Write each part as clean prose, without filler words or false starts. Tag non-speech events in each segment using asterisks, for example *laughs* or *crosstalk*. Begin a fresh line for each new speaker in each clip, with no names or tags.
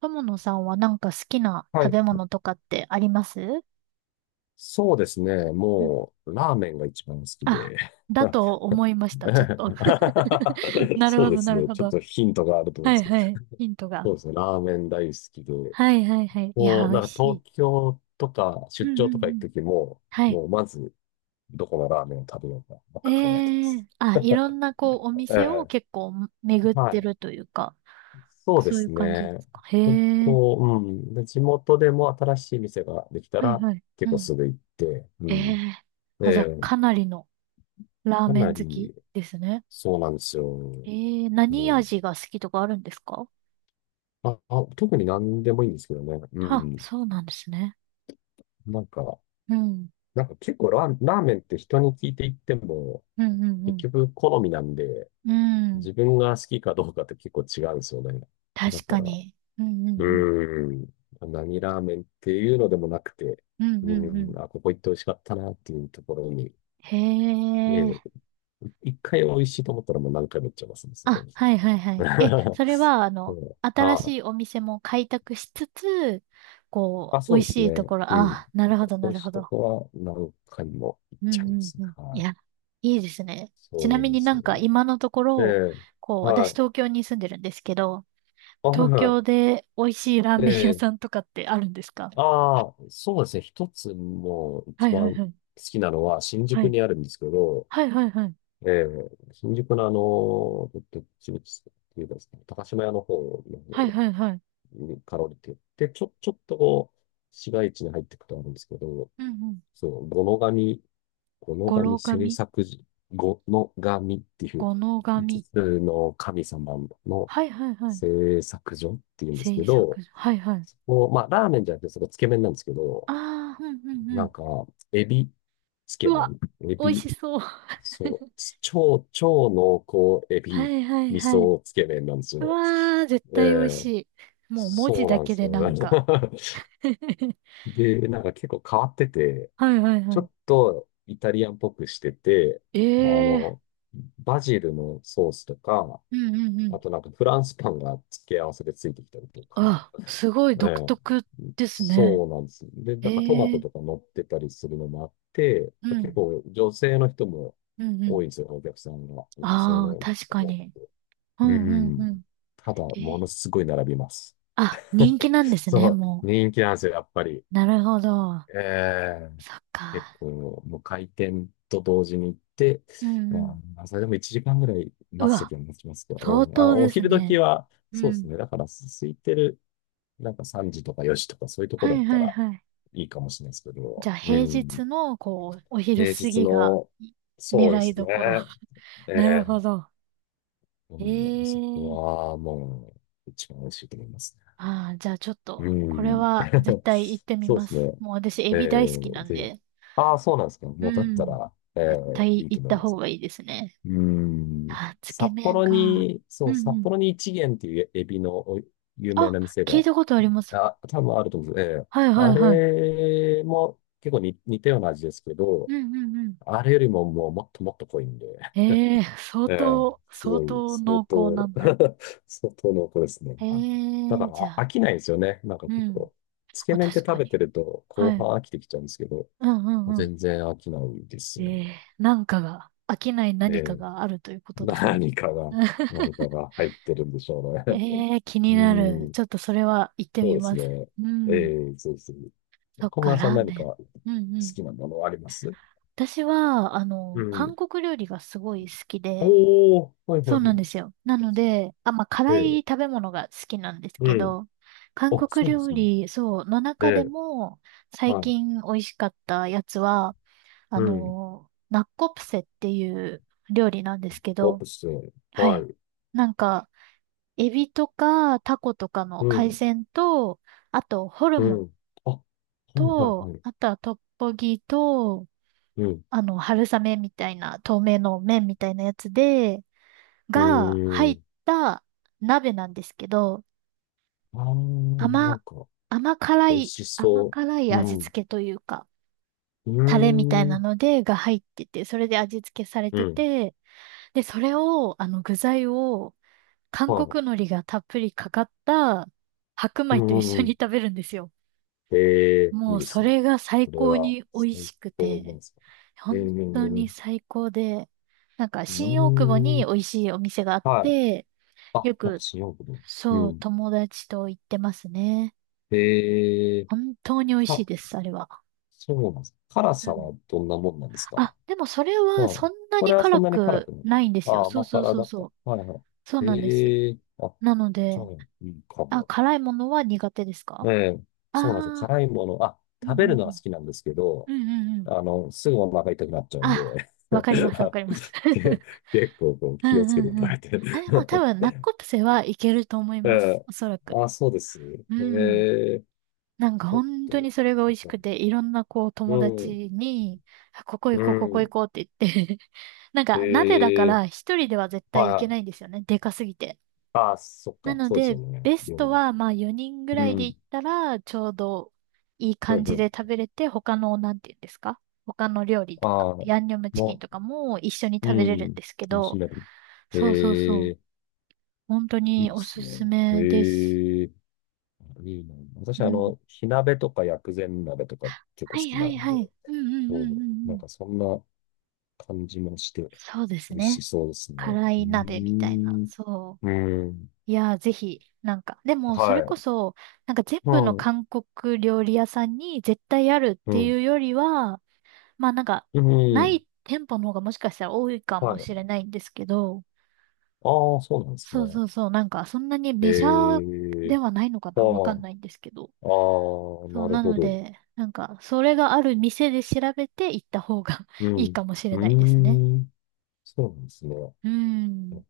友野さんはなんか好きな
は
食
い。
べ物とかってあります
そうですね。
うん。
もう、ラーメンが一番好き
あ、
で。
だと思いました、ちょっと。*laughs*
*laughs*
なる
そ
ほ
うで
ど、
す
なる
ね。
ほ
ちょっ
ど。
とヒントがあると思うん
は
で
い
すけど。
はい。ヒント
そ
が。
うですね。ラーメン大好きで。
はいはいはい。いや
も
ー、
う、
美味
なんか
し
東
い。
京とか
うん
出
う
張とか
んう
行く
ん。
ときも、
はい。
もうまず、どこのラーメンを食べようか、ばっ
え
か考えてま
え、
す。
あ、いろんなこう、お
え
店を
え、
結構巡っ
は
て
い。
るというか、
そうで
そういう
す
感じで
ね。
すか。へえ。
こう、うん。で、地元でも新しい店ができた
はい
ら、
はい。う
結構
ん。
すぐ行って、う
え
ん。
え、
え
あ、じゃあ、
え、
かなりのラー
か
メ
な
ン好き
り、
ですね。
そうなんですよ。
ええ、何
もう、
味が好きとかあるんですか？
特に何でもいいんですけどね。う
あ、
ん。
そうなんですね。
なんか、
うん。
なんか結構ラーメンって人に聞いていっても、
うんう
結
ん
局好みなんで、
うん。うん。
自分が好きかどうかって結構違うんですよね。だ
確
か
か
ら、
に。うんうん
うん。何ラーメンっていうのでもなくて、
うん。うんうんう
う
ん。
ん。あ、ここ行って美味しかったなっていうところに、
へ
え
え。
え、一回美味しいと思ったらもう何回も行っちゃいますね、そこ
あ、
に。
はいはいは
*laughs*
い。え、それは、あ
そ
の、
う
新
はあ、
しいお店も開拓しつつ、こ
あ、
う、
そ
美
う
味
です
しいと
ね。
ころ、
うん。
あ、なるほどな
そ
る
し
ほ
いと
ど。
こは何回も行っ
う
ちゃい
んう
ます
ん
ね。
うん。い
は
や、
い。
いいですね。ちな
そう
み
で
にな
すね。
んか今のとこ
え
ろ、
え、
こう、
は
私
い。
東京に住んでるんですけど、
あ、はい
東
は
京で美味しいラー
い。え
メン屋
え、
さんとかってあるんですか？
ああ、そうですね。一つもう
は
一
い
番
はいは
好
い。
きなのは新
は
宿
い
にあるんですけど、
はいはいはい。
ええ、新宿のあの、どっちみちっていうかですね、高島屋の方の
はい
方
はいはい。
にかろりって、で、ちょっとこう、市街地に入っていくとあるんですけど、
うんうん。
そう、五ノ神この
語呂
神制
紙、
作時、この神っていう
語の
五つ
紙。
つの神様の
はいはいはい。
製作所っていうんです
制
け
作。
ど、
はいはい。
そこ、まあ、ラーメンじゃなくて、そこつけ麺なんですけど、
ああ、うんうんう
な
ん。
んか、エビつ
う
け
わ、
麺、エ
美味
ビ、
しそう。
そ
*laughs*
う、超、超濃厚エ
は
ビ
いはい
味
はい。
噌つけ麺なんです
う
よ。
わー、絶
え
対美味し
え
い。もう文字
そう
だ
なんで
け
す
で
よ。
なん
*laughs*
か。*laughs*
で、なんか結構変わってて、
はいはい
ちょ
は
っとイタリアンっぽくしてて、
い。
あ
ええー。
の、バジルのソースとか、
うんうんう
あ
ん。
となんかフランスパンが付け合わせでついてきたりとか、
あ、すごい
え
独
え、
特ですね。
そうなんです。で、なんかトマ
ええ
ト
ー。
とか乗ってたりするのもあって、
う
結
ん。
構女性の人も
うんうん。
多いんですよ、お客さんが。女性
ああ、
の人
確か
が多く
に。
て。
う
う
んうんう
ん。
ん。
ただ、
え
も
ー、
のすごい並びます。
あ、人気なんで
*laughs*
す
そ
ね、
う、
も
人気なんですよ、やっぱり。
う。なるほど。
ええ
そっ
結
か。
構、もう開店と同時に行って、
うんうん。
うん、それでも1時間ぐらい
う
待つと
わ、
きは待ちますけど、
相
うん、あ、
当
お
です
昼時
ね。
は、
う
そうです
ん。
ね。だから、す空いてる、なんか3時とか4時とかそういうとこ
は
だっ
い
た
はい
ら
はい。
いいかもしれないですけ
じゃ
ど、
あ
う
平
ん、
日の、こう、お昼
平
過
日
ぎが
の、
い
そうで
狙い
すね。
どころ。*laughs* なるほ
ええ
ど。
もう、あそこ
ええ、
はもう、一番美味しいと思いますね。
ああ、じゃあちょっ
う
と、これ
ん。
は絶
*laughs*
対行ってみ
そうで
ま
す
す。
ね。
もう私、エ
え
ビ大好きな
え
ん
で、
で。
ああ、そうなんですか。
う
もうだった
ん。
ら、え
絶
え
対
いいと
行っ
思い
た
ま
方
す。
がいいですね。
うーん。
あ、つけ
札
麺
幌
か。
に、
う
そう、
んう
札
ん。
幌に一元っていうエビのお有名
あ、
な店
聞い
が、
たことあります。
あ、多分あると思うんです。ええ。
はいは
あ
いはい。
れも結構に似たような味ですけ
う
ど、
んうんうん。
あれよりももうもっともっと濃いんで、
ええー、相
ええ、
当、
す
相
ごい、
当濃
相
厚な
当
んだ。
*laughs* 相当濃厚ですね。
ええ
はいだか
ー、じゃ
らあ
あ、
飽きないですよね。なんか
う
結
ん。
構、つけ
あ、
麺って
確か
食べて
に。
ると後
は
半
い。
飽きてきちゃうんですけど、
うんうんうん。
全然飽きないです
え
よね。
えー、なんかが、飽きない
え
何か
え
があるというこ
*laughs*
とですね。
何かが、何か
*laughs*
が入ってるんでしょうね。
ええー、気
*laughs*
に
う
なる。
ん。
ちょっとそれは行って
そう
み
です
ます。
ね。
う
え
ん。
えそうですね。
そっ
小
か、
村さん
ラー
何
メ
か
ン。
好
うんうん。
きなものあります
私は、あ
う
の、韓
ん。
国料理がすごい好きで、
おー、はい
そ
は
う
いは
なんで
い。
すよ。なので、あ、まあ、辛い
ええ
食べ物が好きなんです
う
け
ん。
ど、韓
あ、
国
そうなんで
料
すね。
理、そう、の
え
中で
え
も、最
はい。
近美味しかったやつは、
う
あ
ん。
の、ナッコプセっていう料理なんですけ
コー
ど、
プス
は
は
い。
い。
なんか、エビとかタコとかの
う
海
ん。
鮮と、あと、ホル
う
モン
ん。あ、はいはい
と、
はい。
あとはトッポギと、
うん。
あの、春雨みたいな、透明の麺みたいなやつで、
う
が
ー
入っ
ん。
た鍋なんですけど、
あー、な
甘、
んか、
甘辛
美味
い、
し
甘
そ
辛い
う。
味
うん。
付けというか、
う
タレみたい
ー
な
ん。
ので、が入ってて、それで味付けされ
う
て
ん。
て、で、それを、あの、具材を、韓
はい。
国海苔がたっぷりかかった白
う
米と一
んう
緒に
ん
食べるんですよ。
ええい
も
い
う、
で
そ
すね。
れが最
これ
高
は
に美味
最
しく
高なん
て、
ですか。ええ
本当
う
に
ん。
最高で、なんか、
う
新大久保
ん
に美味しいお店があっ
はい。
て、
あ、
よ
やっぱ
く
新大久保。う
そう、
ん。
友達と行ってますね。
ええ
本当に美味しい
か、
です、あれは。
そうなんですか。辛
う
さ
ん。
はどんなもんなんです
あ、
か。
でもそれは
は
そ
い。
んな
こ
に
れはそ
辛
んなに辛
く
くない。
ないんで
あ
すよ。
あ、
そう
甘
そう
辛
そう
だ
そ
か。
う。
はいは
そう
い。
なんです。
ええあ、
なので、
じゃあ、いいか
あ、
も。
辛いものは苦手です
え
か？
え、そうなんですよ。
ああ
辛いもの、あ、
ー、うん
食べ
う
る
ん
のは好きなんですけ
う
ど、
ん。うんうんうん。
あの、すぐお腹痛くなっちゃうんで、
あ、わかりま
*laughs*
す、わ
あ
かります。
け
*laughs*
結構こう
う
気を
んう
つけて食
んうん。
べ
あ、
て。
でも多分、ナッコプセはいけると思い
*laughs* え
ます。
え、
おそらく。
あ、そうですね。
うん。
ええ、
なんか
ちょっ
本当
と、
にそれが美味しくて、いろんなこう
う
友
ん、
達に、あここ行
う
こう、ここ行
ん、
こうって言って *laughs* なん
え
か鍋だか
え、
ら一人では絶
は
対
い
行け
は
な
い。
いんですよね。でかすぎて。
あ、そっ
な
か、
の
そうです
で、
よね。
ベス
料
ト
理。
はまあ4人ぐ
う
らいで行
ん、
ったら、ちょうどいい
う
感
ん、う
じで食
ん。
べれて、他の、なんて言うんですか？他の料理とか、
ああ、
ヤンニョムチキン
も
とかも一緒に
う、
食べれ
う
るんで
ん、
すけ
楽し
ど、
める。
そうそうそ
え
う。
え、
本当
い
に
いっ
お
す
すす
ね。
めです。
ええ。いいね。私、
う
あ
ん。
の、火鍋とか薬膳鍋とか結構
は
好
い
き
は
な
い
んで、
はい。うんうんうん
そ
う
う
ん
な
う
ん
ん。
かそんな感じもして、
そうです
美味し
ね。
そうですね。
辛
うー
い鍋みたいな。
ん。
そ
うん。
う。いやー、ぜひ、なんか、でも、そ
は
れこ
い。
そ、なんか全
う
部の
ん。
韓国料理屋さんに絶対あるっ
う
て
ん。
いうよりは、まあなんか、
う
な
ん。
い店舗の方がもしかしたら多いか
は
も
い。
しれないんですけど、
ああ、そうなんです
そう
ね。
そうそう、なんか、そんなに
え
メジャー
え
ではないのか
ああ、
なわか
あ
んないんですけど。
あ、
そう、
なる
な
ほ
の
ど。
で、なんか、それがある店で調べて行った方が
う
*laughs* いい
ん。
かもしれ
う
ないですね。
ーん。そうなんですね。
うーん、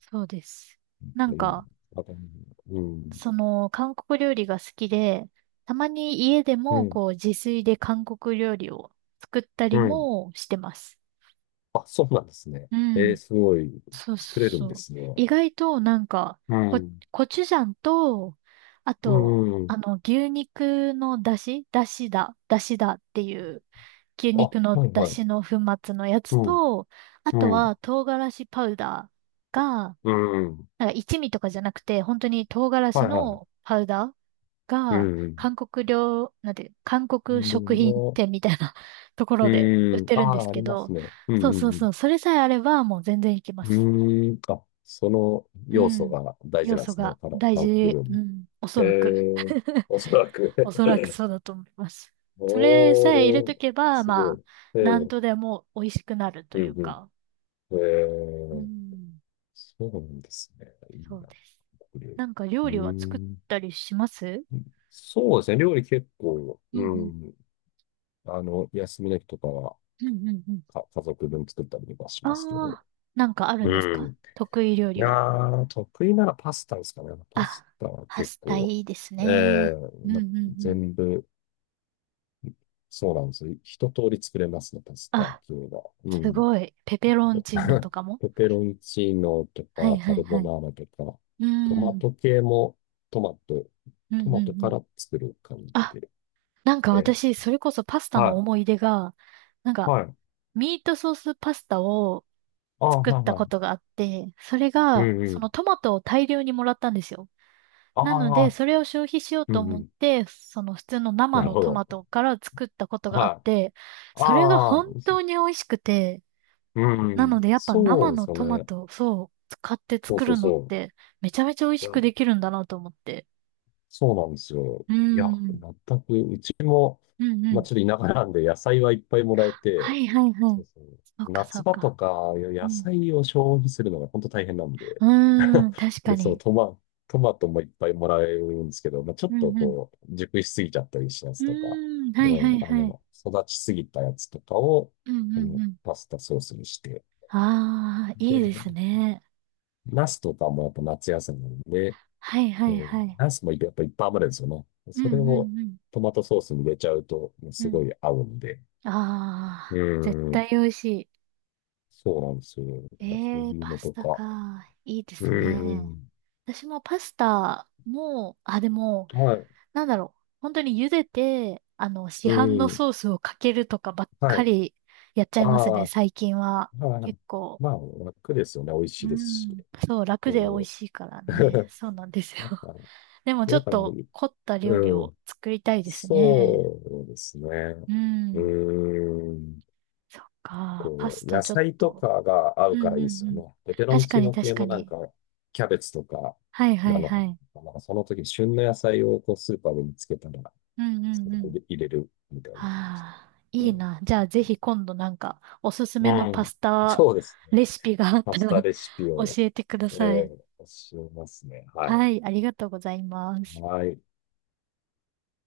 そうです。な
い
ん
いね
か、
あとうん。
その、韓国料理が好きで、たまに家で
う
も、
ん。
こう、自炊で韓国料理を作った
う
り
ん。
もしてます。
あ、そうなんですね。
う
えー、
ん。
すごい、
そうそ
作
う
れるん
そ
で
う。
すね。
意外と、なんか、
う
コ、
ん、
コチュジャンと、あ
う
と、
ん。う
あ
ん
の、牛肉の出汁出汁だ。出汁だっていう、牛
あ、
肉の
はい
出
はい。
汁の粉末のや
う
つ
ん、
と、あと
う
は、
ん、
唐辛子パウダーが、
うん、
なんか一味とかじゃなくて、本当に唐辛
は
子
いはい。
のパウダー
う
が、
ん、
韓国料、なんていう、韓
う
国食
ん
品
の、
店みたいな *laughs* ところで売っ
うん。
て
あ
るんです
あ、あ
け
りま
ど、
すね。う
そう
ん、う
そうそ
ん、
う、それさえあればもう全然いけま
う
す。
ん。うーん。あ、その
う
要素
ん。
が大事
要
なんで
素
すね。
が
この
大
韓国
事、
料
う
理。
ん、おそ
え
らく。
え、
*laughs*
おそらく
おそらくそう
*laughs*
だと思います。それさえ入れ
お
と
ー、
けば、
すご
まあ、
い。え
なん
ー
とでも美味しくなると
う
いう
ん、
か。
うん。え
う
ー
ん、
そうなんですね。いい
そう
な。
です。
料理
なんか料理
う
は作っ
ん。
たりします？
そうですね。料理結構、
うんう
う
ん。
ん。あの、休みの日とかは、
うんうんうん。
か、家族分作ったりとかし
あ
ますけど。
あ、なんかある
う
んです
ん。
か得意料
い
理
や
は？
ー、得意ならパスタですかね。パス
あ、
タは
パ
結
スタ
構、
いいです
え
ね。
え
うん
ま、
うんうん。
全部、そうなんですよ。一通り作れますね、パスタっ
あ、
ていうのは。う
す
ん。
ごい。ペペロンチーノと
*laughs*
かも
ペペロンチーノと
はい
か、
は
カ
い
ルボ
は
ナ
い。
ーラとか、
う
ト
ん。う
マ
ん
ト系も、トマト、
う
ト
んう
マトか
ん。
ら作る感じ
あ、
で。
なんか
ええ
私、それこそパスタの
は
思い出が、なん
い。
か、
はい。
ミートソースパスタを
ああ、
作っ
はい
た
は
こと
い。
があって、それ
う
が、
んう
その
ん。
トマトを大量にもらったんですよ。
あ
なので、
あ、
それを消費しよう
う
と
んう
思っ
ん。
て、その普通の生
なる
の
ほ
トマ
ど。
トから作ったことがあっ
は
て、
い。
それが
ああ、
本当に美味しくて、
うんう
なの
ん。
でやっぱ
そう
生
で
の
すよ
トマ
ね。
トをそう使って
そう
作
そう
るのっ
そ
てめちゃめちゃ美味
う。
し
いや、
くできるんだなと思って。
そうなんですよ。
うー
いや、
ん。
全く、うちも、
うんう
まあ、
ん。
ちょっと田舎なんで野菜はいっぱいもらえ
は
て、
いはいは
そ
い。
うそう。
そうかそ
夏
う
場と
か。
か、いや
う
野
ん。
菜を消費するのが本当大変なんで、
うーん、確か
で、そう、
に。
トマトもいっぱいもらえるんですけど、まあ、ちょっ
う
と
んうん。
こう、熟しすぎちゃったりしたや
う
つとか、
ーん、は
う
いは
ん、
い
あ
はい。
の、育ちすぎたやつとかを、
うんう
う
ん
ん、
うん。
パスタソースにして、
ああ、いいで
で、
すね。
ナスとかもやっぱ夏野菜なんで、
はいは
う
いは
ん、
い。
ナスもやっぱいっぱい余るんですよね。
う
それ
んう
を
んうん。
トマトソースに入れちゃうと、もう
う
すご
ん、
い合うんで、
あ
う
あ、絶
ん、
対美味しい。
そうなんですよ。
え
そう
えー
いう
パ
の
ス
と
タ
か、
か。いいで
う
すね。
ん、
私もパスタも、あ、でも、
はい、
なんだろう。本当に茹でて、あの、市
う
販の
ん、
ソースをかけるとかばっ
は
か
い。
りやっちゃいます
あ
ね、
あ、
最近は。
まあ、
結構。
まあ、楽ですよね。美味し
う
いですし。
ん。そう、楽で美
う
味
ん。
しいからね。
*laughs*
そうなんですよ。
やっ
*laughs*
ぱ、
でもち
や
ょ
っ
っ
ぱ、
と凝った料理
う
を
ん。
作りたいですね。
そうですね。う
うん。
ーん。
そっか。パ
こ
ス
う、
タ
野
ちょっ
菜と
と。
かが合
う
う
ん
か
う
ら
ん
いい
う
ですよ
ん。
ね。ペペロン
確か
チー
に
ノ
確
系
か
もなん
に。
か、キャベツとか、
はいは
な
いは
の、
い。
なんかその時、旬の野菜をこうスーパーで見つけたら、
うんう
そ
ん
れ
う
を
ん。
入れるみたいな感じで。
ああ、
う
いい
ん。
な。じゃあぜひ今度なんかおすす
う
めのパ
ん
スタ
そうですね。
レシピがあっ
パ
た
スタ
ら
レシピ
*laughs* 教
を、
えてくだ
え
さい。
ー、教えますね。は
は
い。
い、ありがとうございます。
はい。